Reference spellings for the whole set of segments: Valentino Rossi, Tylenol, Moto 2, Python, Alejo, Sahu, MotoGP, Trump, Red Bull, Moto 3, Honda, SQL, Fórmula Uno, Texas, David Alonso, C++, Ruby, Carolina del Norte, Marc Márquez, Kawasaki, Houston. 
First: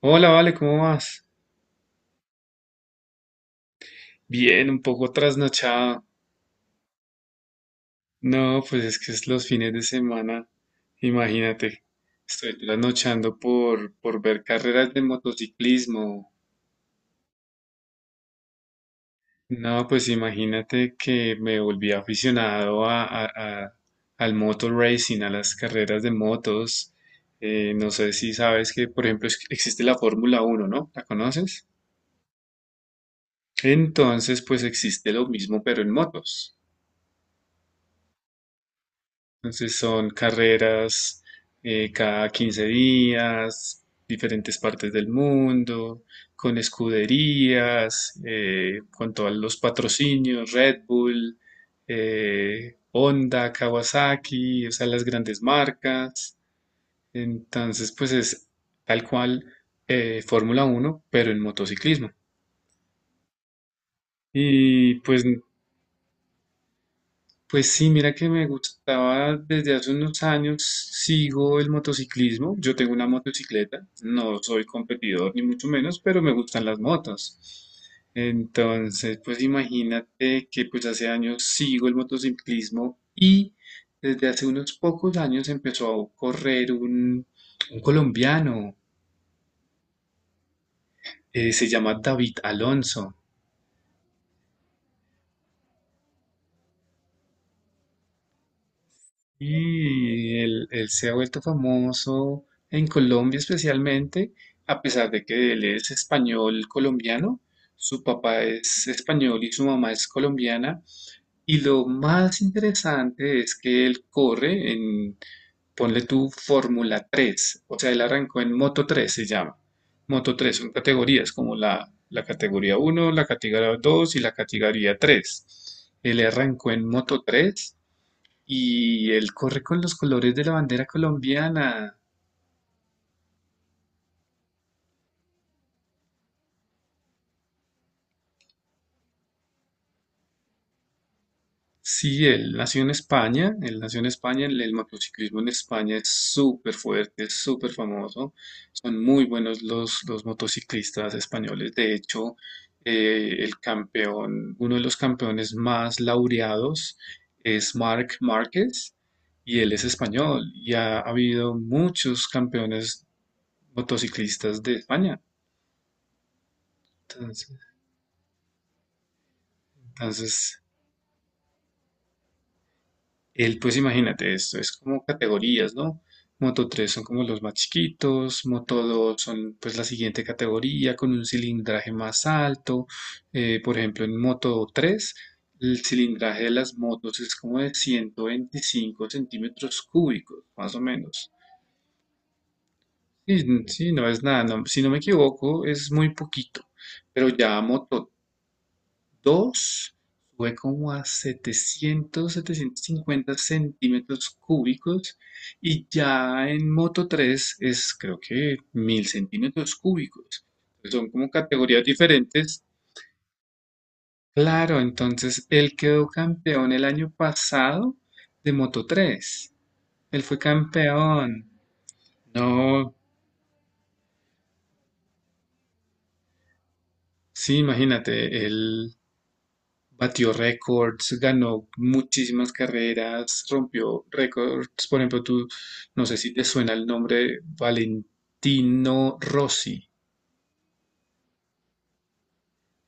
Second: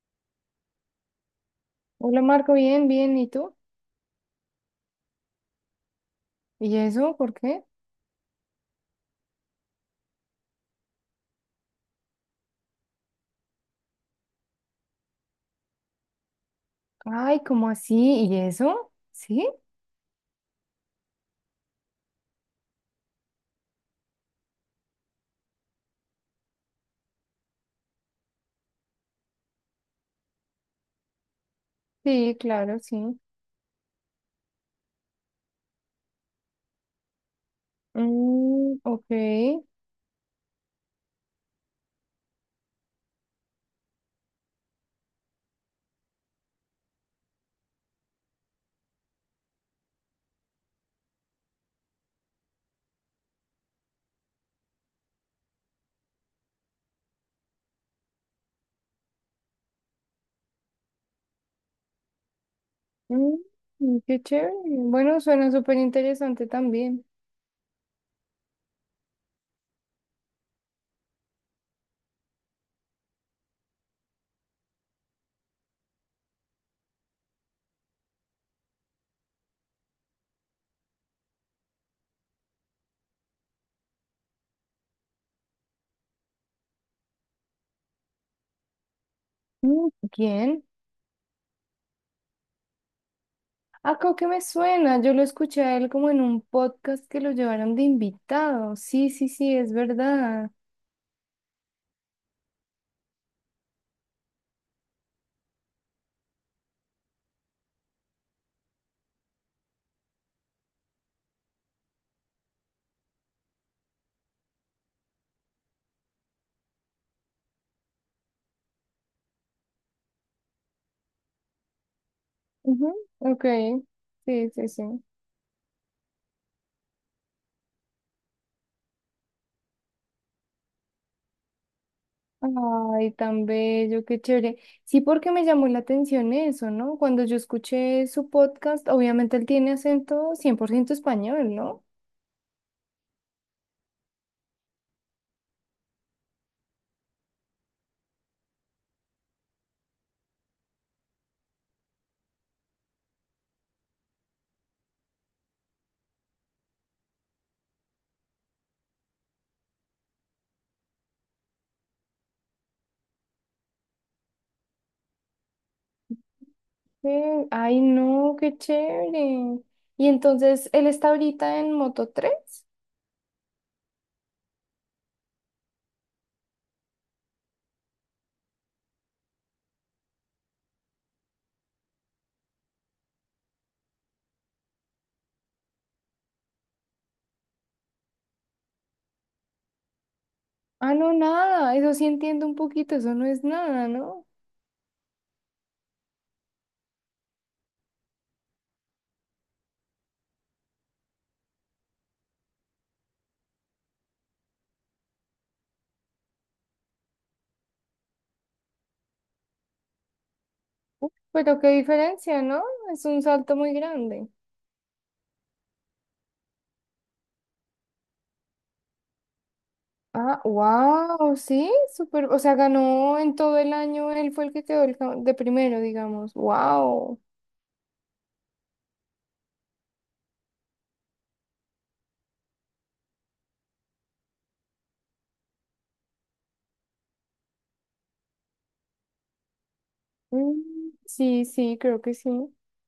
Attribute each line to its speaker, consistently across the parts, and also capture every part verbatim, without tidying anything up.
Speaker 1: Hola, Vale, ¿cómo vas?
Speaker 2: Hola Marco, bien, bien, ¿y tú?
Speaker 1: Bien, un poco trasnochado.
Speaker 2: ¿Y eso? ¿Por qué?
Speaker 1: No, pues es que es los fines de semana. Imagínate, estoy trasnochando por, por ver carreras de motociclismo.
Speaker 2: Ay, ¿cómo así? ¿Y eso? ¿Sí?
Speaker 1: No, pues imagínate que me volví aficionado a, a- a- al motor racing, a las carreras de motos. Eh, no sé si sabes que, por ejemplo, es- existe la Fórmula Uno, ¿no? ¿La conoces?
Speaker 2: Sí, claro, sí.
Speaker 1: Entonces, pues existe lo mismo, pero en motos.
Speaker 2: Mm, ok.
Speaker 1: Entonces son carreras eh, cada quince días, diferentes partes del mundo, con escuderías, eh, con todos los patrocinios, Red Bull, eh, Honda, Kawasaki, o sea, las grandes marcas. Entonces, pues es tal cual eh, Fórmula Uno pero en motociclismo.
Speaker 2: Mm, mm, qué chévere.
Speaker 1: Y
Speaker 2: Bueno,
Speaker 1: pues
Speaker 2: suena súper interesante también.
Speaker 1: Pues sí, mira que me gustaba desde hace unos años, sigo el motociclismo, yo tengo una motocicleta, no soy competidor ni mucho menos, pero me gustan las motos. Entonces, pues imagínate que pues hace años sigo el motociclismo y desde hace unos pocos años empezó a correr un, un colombiano,
Speaker 2: Mm, ¿quién?
Speaker 1: eh, se llama David Alonso.
Speaker 2: Ah, creo que me suena. Yo lo escuché a él como en un podcast que lo llevaron de invitado. Sí, sí, sí, es
Speaker 1: Y
Speaker 2: verdad.
Speaker 1: él, él se ha vuelto famoso en Colombia especialmente, a pesar de que él es español colombiano, su papá es español y su mamá es colombiana. Y lo más interesante es que él corre en, ponle tú, Fórmula tres, o sea, él arrancó en Moto tres, se llama. Moto tres son categorías como la, la categoría
Speaker 2: Ujú,
Speaker 1: uno, la
Speaker 2: ok.
Speaker 1: categoría dos y la
Speaker 2: Sí, sí, sí.
Speaker 1: categoría tres. Él arrancó en Moto tres y él corre con los colores de la bandera colombiana.
Speaker 2: Ay, tan bello, qué chévere. Sí, porque me llamó la atención eso, ¿no? Cuando yo escuché su podcast, obviamente él tiene acento cien por ciento español, ¿no?
Speaker 1: Sí, él nació en España, él nació en España, el, el motociclismo en España es súper fuerte, es súper famoso, son muy buenos los, los motociclistas españoles, de hecho, eh, el campeón, uno de los campeones más laureados es Marc Márquez y él es español y ha habido muchos campeones motociclistas de España,
Speaker 2: Eh,
Speaker 1: entonces
Speaker 2: ay, no, qué chévere. Y
Speaker 1: entonces,
Speaker 2: entonces, ¿él está ahorita en Moto tres?
Speaker 1: El, pues imagínate esto, es como categorías, ¿no? Moto tres son como los más chiquitos, Moto dos son pues la siguiente categoría con un cilindraje más alto. Eh, por ejemplo, en Moto tres el cilindraje de las motos es como de ciento veinticinco centímetros cúbicos, más o
Speaker 2: Ah, no,
Speaker 1: menos.
Speaker 2: nada, eso sí entiendo un poquito, eso no
Speaker 1: Sí,
Speaker 2: es nada,
Speaker 1: sí, no es
Speaker 2: ¿no?
Speaker 1: nada, no- si no me equivoco es muy poquito, pero ya Moto dos sube como a setecientos setecientos cincuenta centímetros cúbicos y ya en Moto tres es creo que mil centímetros cúbicos. Son
Speaker 2: Uf,
Speaker 1: como
Speaker 2: pero qué
Speaker 1: categorías
Speaker 2: diferencia, ¿no?
Speaker 1: diferentes.
Speaker 2: Es un salto muy grande.
Speaker 1: Claro, entonces él quedó campeón el año pasado de Moto tres. Él fue
Speaker 2: Ah, wow,
Speaker 1: campeón.
Speaker 2: sí, súper, o sea,
Speaker 1: No,
Speaker 2: ganó en todo el año, él fue el que quedó el ca- de primero, digamos, wow.
Speaker 1: sí, imagínate, él batió récords, ganó muchísimas carreras, rompió récords. Por ejemplo, tú, no sé si te suena el nombre Valentino Rossi.
Speaker 2: Sí, sí, creo que sí.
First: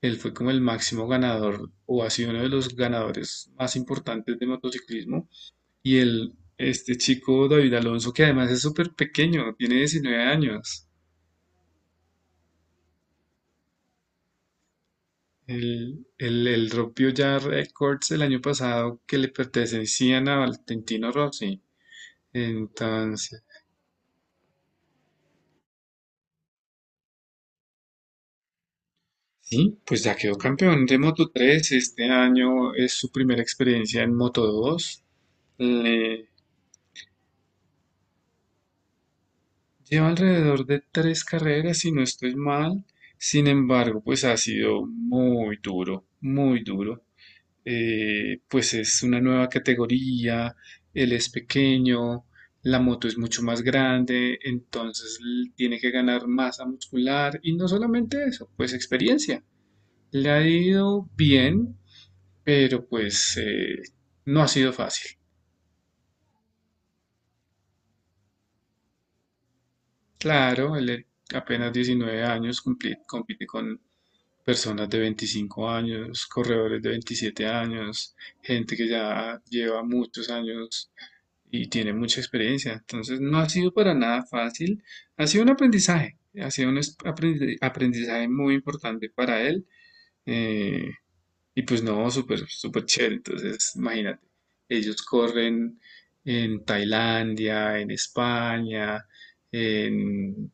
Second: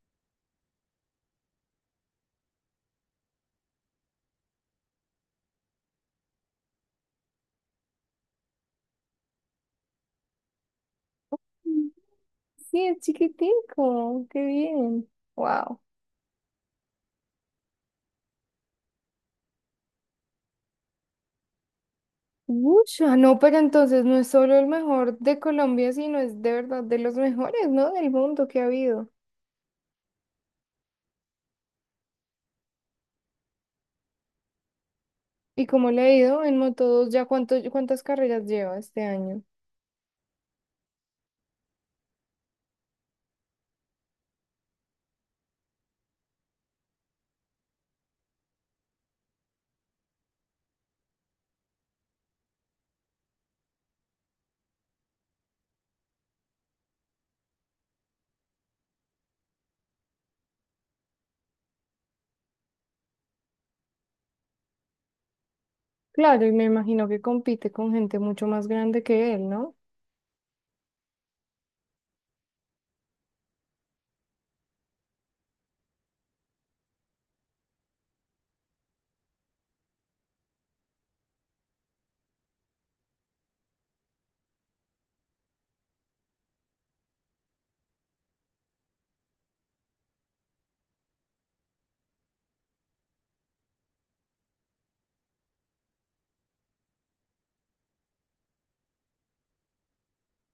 Speaker 1: Él fue como el máximo ganador o ha sido uno de los ganadores más importantes de motociclismo. Y él, este chico David Alonso, que además es súper pequeño, tiene diecinueve años.
Speaker 2: Mm, sí, es chiquitico, qué bien, wow.
Speaker 1: Él, él- él rompió ya récords el año pasado que le pertenecían a Valentino Rossi.
Speaker 2: Mucho, no,
Speaker 1: Entonces,
Speaker 2: pero entonces no es solo el mejor de Colombia, sino es de verdad de los mejores, ¿no? Del mundo que ha habido.
Speaker 1: sí, pues ya quedó campeón de Moto tres. Este año es su primera experiencia en Moto dos.
Speaker 2: ¿Y como le ha
Speaker 1: Le
Speaker 2: ido en Moto dos? ¿Ya cuánto, cuántas carreras lleva este año?
Speaker 1: Lleva alrededor de tres carreras, si no estoy mal. Sin embargo, pues ha sido muy duro, muy duro. Eh, pues es una nueva categoría, él es pequeño, la moto es mucho más grande, entonces l- tiene que ganar masa muscular y no solamente eso, pues experiencia. Le ha ido bien, pero pues eh, no ha sido fácil.
Speaker 2: Claro, y me imagino que compite con gente mucho más grande que él, ¿no?
Speaker 1: Claro, él es apenas diecinueve años, cumpli- compite con personas de veinticinco años, corredores de veintisiete años, gente que ya lleva muchos años y tiene mucha experiencia. Entonces no ha sido para nada fácil, ha sido un aprendizaje, ha sido un es- aprendi- aprendizaje muy importante para él. Eh, Y pues no, súper, súper chévere. Entonces, imagínate, ellos corren en Tailandia, en España, en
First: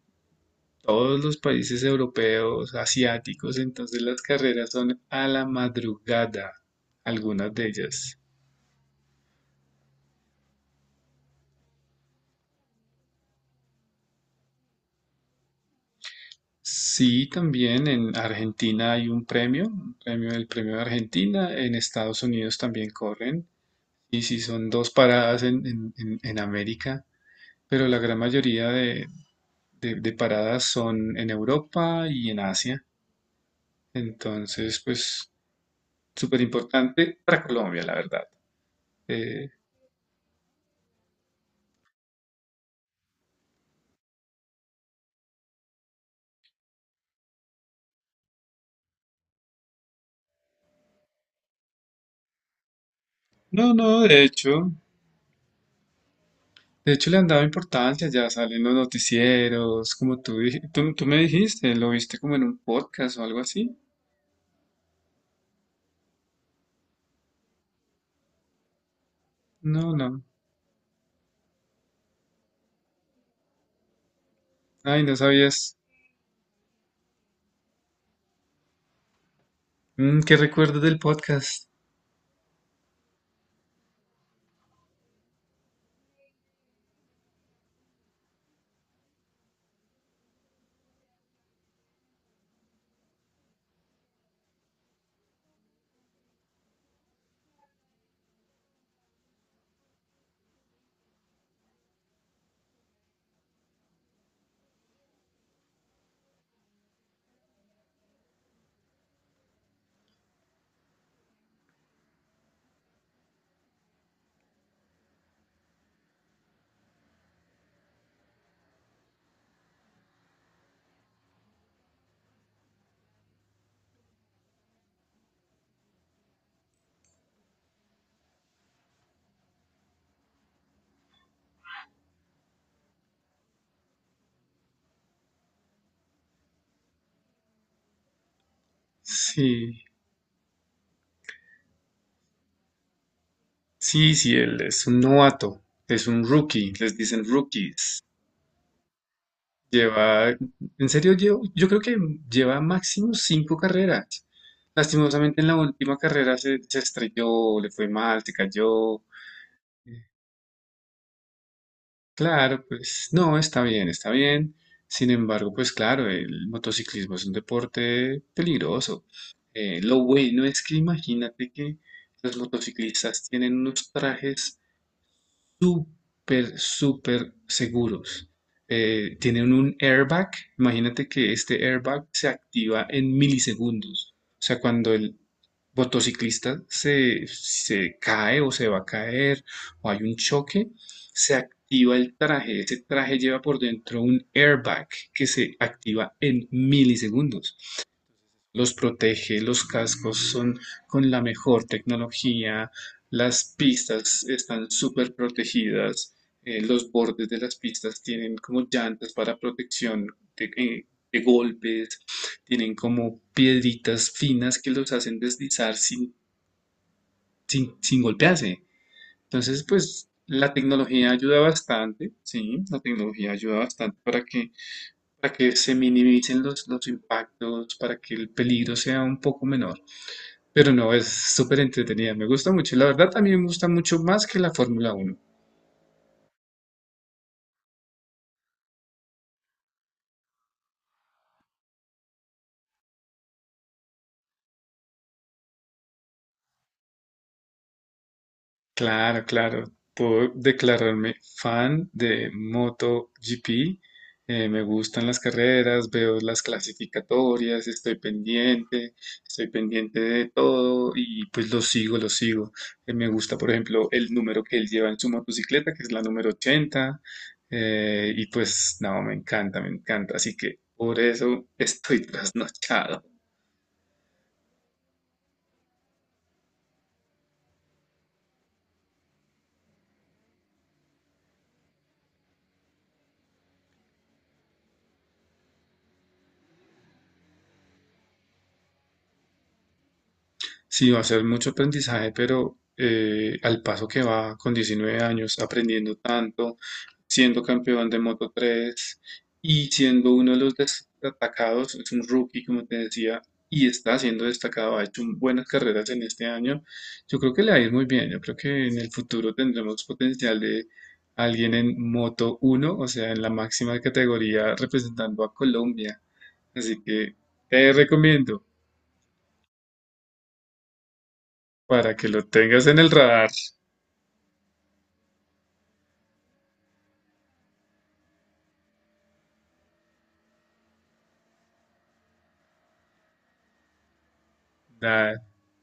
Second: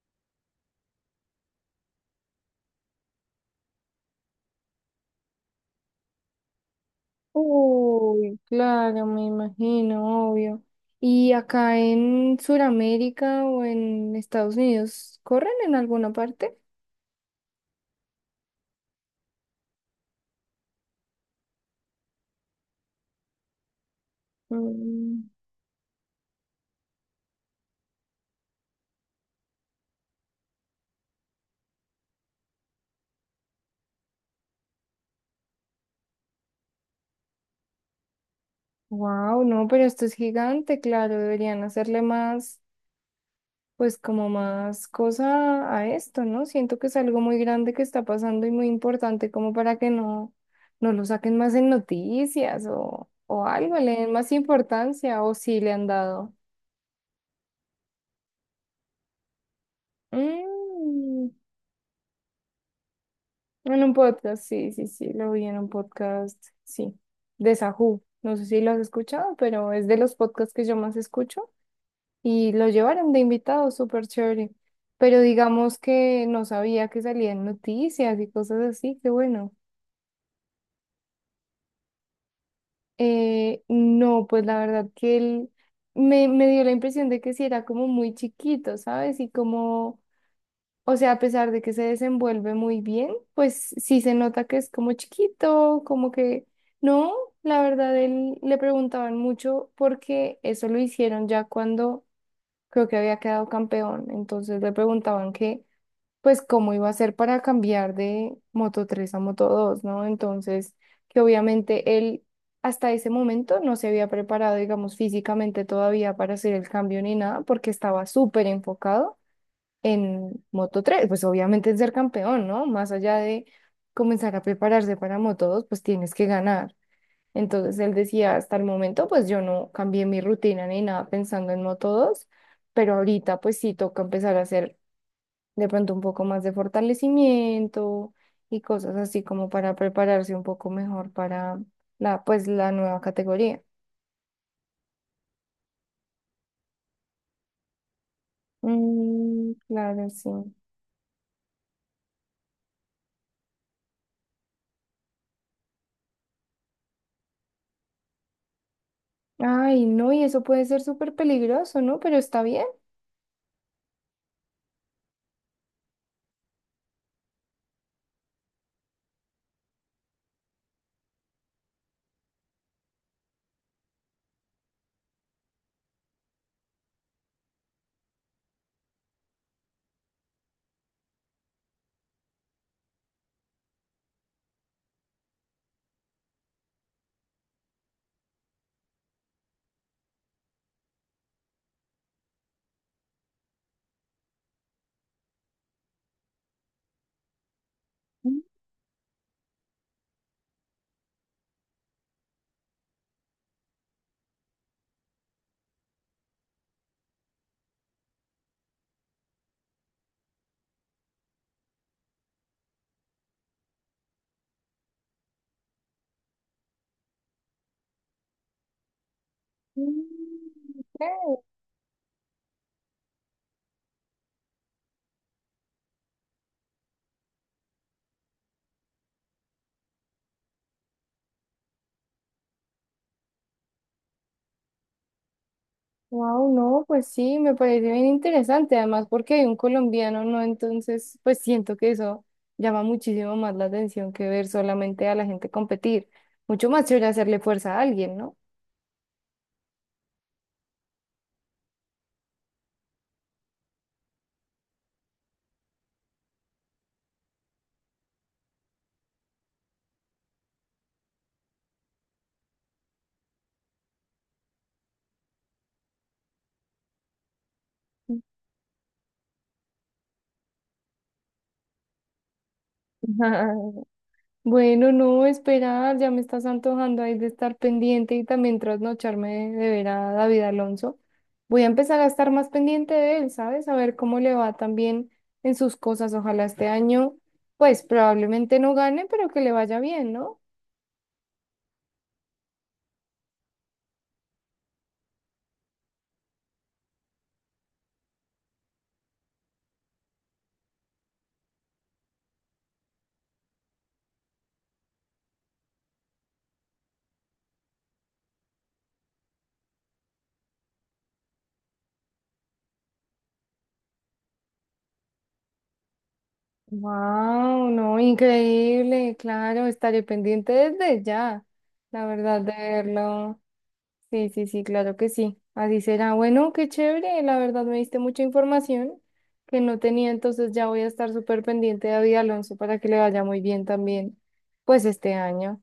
Speaker 1: todos los países europeos, asiáticos. Entonces, las carreras son a la madrugada, algunas de ellas.
Speaker 2: Uy, claro, me imagino, obvio. ¿Y acá en Sudamérica o en Estados Unidos corren en alguna parte?
Speaker 1: Sí, también en Argentina hay un premio, un premio el premio de Argentina. En Estados Unidos también corren. Y sí, son dos paradas en, en en- en América, pero la gran mayoría de, de, de paradas son en Europa y en Asia. Entonces, pues súper importante para Colombia, la verdad.
Speaker 2: Wow,
Speaker 1: Eh,
Speaker 2: no, pero esto es gigante, claro, deberían hacerle más, pues como más cosa a esto, ¿no? Siento que es algo muy grande que está pasando y muy importante como para que no, no lo saquen más en noticias o, o
Speaker 1: no,
Speaker 2: algo, le
Speaker 1: no,
Speaker 2: den
Speaker 1: de
Speaker 2: más
Speaker 1: hecho,
Speaker 2: importancia o si le han dado.
Speaker 1: de hecho le han dado importancia, ya salen los noticieros, como tú, dij- tú, tú me
Speaker 2: Mm.
Speaker 1: dijiste, lo viste como en un podcast o algo así.
Speaker 2: En un podcast, sí, sí, sí, lo vi en un podcast, sí, de Sahu. No sé si lo has escuchado, pero es
Speaker 1: No,
Speaker 2: de los
Speaker 1: no,
Speaker 2: podcasts que yo más escucho y lo llevaron de invitado, súper chévere.
Speaker 1: ay, no
Speaker 2: Pero
Speaker 1: sabías.
Speaker 2: digamos que no sabía que salían noticias y cosas así, qué bueno.
Speaker 1: Mm, ¿qué recuerdas del podcast?
Speaker 2: Eh, no, pues la verdad que él me, me dio la impresión de que sí era como muy chiquito, ¿sabes? Y como, o sea, a pesar de que se desenvuelve muy bien, pues sí se nota que es como chiquito, como que no, la verdad él le preguntaban mucho porque eso lo hicieron ya cuando creo que había quedado campeón, entonces le preguntaban que pues cómo iba a ser para cambiar de Moto tres a Moto dos, ¿no? Entonces, que obviamente él hasta ese momento no se había preparado, digamos, físicamente todavía para hacer el cambio ni nada porque estaba súper enfocado en Moto tres, pues obviamente es ser campeón, ¿no? Más allá de comenzar a prepararse para Moto dos, pues tienes que ganar. Entonces él decía, hasta el momento, pues yo no cambié mi rutina ni nada pensando en Moto dos, pero ahorita pues sí toca empezar a hacer de pronto un poco más de fortalecimiento y cosas así como para
Speaker 1: Sí,
Speaker 2: prepararse un poco mejor para la, pues, la nueva categoría.
Speaker 1: sí, sí, él es un novato, es un rookie, les dicen rookies.
Speaker 2: Mm, claro, sí.
Speaker 1: Lleva, en serio, yo, yo creo que lleva máximo cinco carreras. Lastimosamente en la última carrera se, se estrelló, le fue mal, se cayó.
Speaker 2: Ay, no, y eso puede ser súper peligroso, ¿no? Pero está
Speaker 1: Claro,
Speaker 2: bien.
Speaker 1: pues no, está bien, está bien. Sin embargo, pues claro, el motociclismo es un deporte peligroso. Eh, lo bueno es que imagínate que los motociclistas tienen unos trajes súper, súper seguros. Eh, tienen un airbag. Imagínate que este airbag se activa en milisegundos. O sea, cuando el motociclista se, se cae o se va a caer o hay un choque, se activa el traje. Ese traje lleva por dentro un airbag que se activa en milisegundos. Los protege, los cascos son con la mejor tecnología, las pistas están súper protegidas, eh, los bordes de las pistas tienen como llantas para protección de, eh, de golpes, tienen como piedritas finas que los hacen deslizar sin, sin, sin golpearse. Entonces, pues la tecnología ayuda bastante, sí, la tecnología ayuda bastante para que, para que se minimicen los, los impactos, para que el peligro sea un poco menor. Pero no, es súper entretenida, me gusta mucho. Y la verdad también me gusta mucho más que la Fórmula uno.
Speaker 2: Wow, no, pues sí, me parece bien interesante, además porque hay un colombiano, ¿no? Entonces, pues siento que eso llama muchísimo más la atención que ver solamente a la gente competir. Mucho más chévere hacerle fuerza a alguien, ¿no?
Speaker 1: Claro, claro, puedo declararme fan de MotoGP. Eh, me gustan las carreras, veo las clasificatorias, estoy pendiente, estoy pendiente de todo y pues lo sigo, lo sigo. Eh, me gusta, por ejemplo, el número que él lleva en su motocicleta, que es la número ochenta, eh, y pues, no, me encanta, me encanta. Así que por eso estoy trasnochado.
Speaker 2: Bueno, no, esperar, ya me estás antojando ahí de estar pendiente y también trasnocharme de ver a David Alonso. Voy a empezar a estar más pendiente de él, ¿sabes? A ver cómo le va también en sus cosas. Ojalá este año, pues probablemente no gane, pero que le vaya bien, ¿no?
Speaker 1: Sí, va a ser mucho aprendizaje, pero eh, al paso que va con diecinueve años, aprendiendo tanto, siendo campeón de Moto tres y siendo uno de los destacados, es un rookie, como te decía, y está siendo destacado, ha hecho un- buenas carreras en este año. Yo creo que le va a ir muy bien, yo creo que en el futuro tendremos potencial de alguien en Moto uno, o sea, en la máxima categoría representando a Colombia. Así que
Speaker 2: Wow,
Speaker 1: te
Speaker 2: no,
Speaker 1: recomiendo
Speaker 2: increíble, claro, estaré pendiente desde ya,
Speaker 1: para
Speaker 2: la
Speaker 1: que lo
Speaker 2: verdad, de
Speaker 1: tengas en el radar.
Speaker 2: verlo. Sí, sí, sí, claro que sí. Así será. Bueno, qué chévere. La verdad me diste mucha información que no tenía, entonces ya voy a estar súper pendiente de David Alonso para que le vaya muy bien también, pues
Speaker 1: Da-
Speaker 2: este año.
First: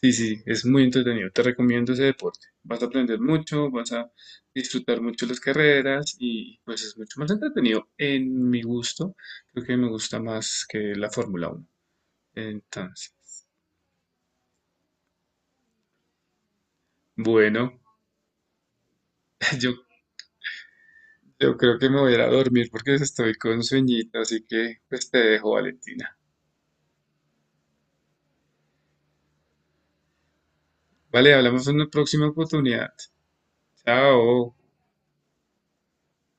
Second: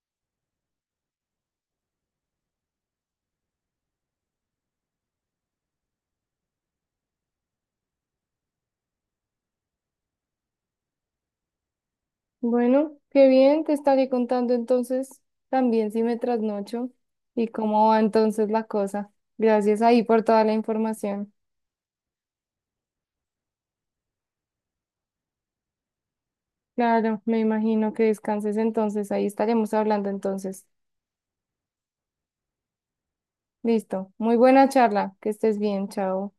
Speaker 1: sí, sí, es muy entretenido. Te recomiendo ese deporte. Vas a aprender mucho, vas a disfrutar mucho las carreras y pues es mucho más entretenido en mi gusto. Creo que me gusta más que la Fórmula uno.
Speaker 2: Bueno,
Speaker 1: Entonces,
Speaker 2: qué bien, te estaré contando entonces también si me trasnocho y
Speaker 1: bueno,
Speaker 2: cómo va entonces la cosa.
Speaker 1: yo,
Speaker 2: Gracias ahí por toda la información.
Speaker 1: yo creo que me voy a ir a dormir porque estoy con sueñito, así que pues te dejo, Valentina.
Speaker 2: Claro, me imagino que descanses entonces, ahí estaremos hablando entonces.
Speaker 1: Vale, hablamos en una próxima oportunidad.
Speaker 2: Listo. Muy
Speaker 1: Chao.
Speaker 2: buena charla, que estés bien, chao.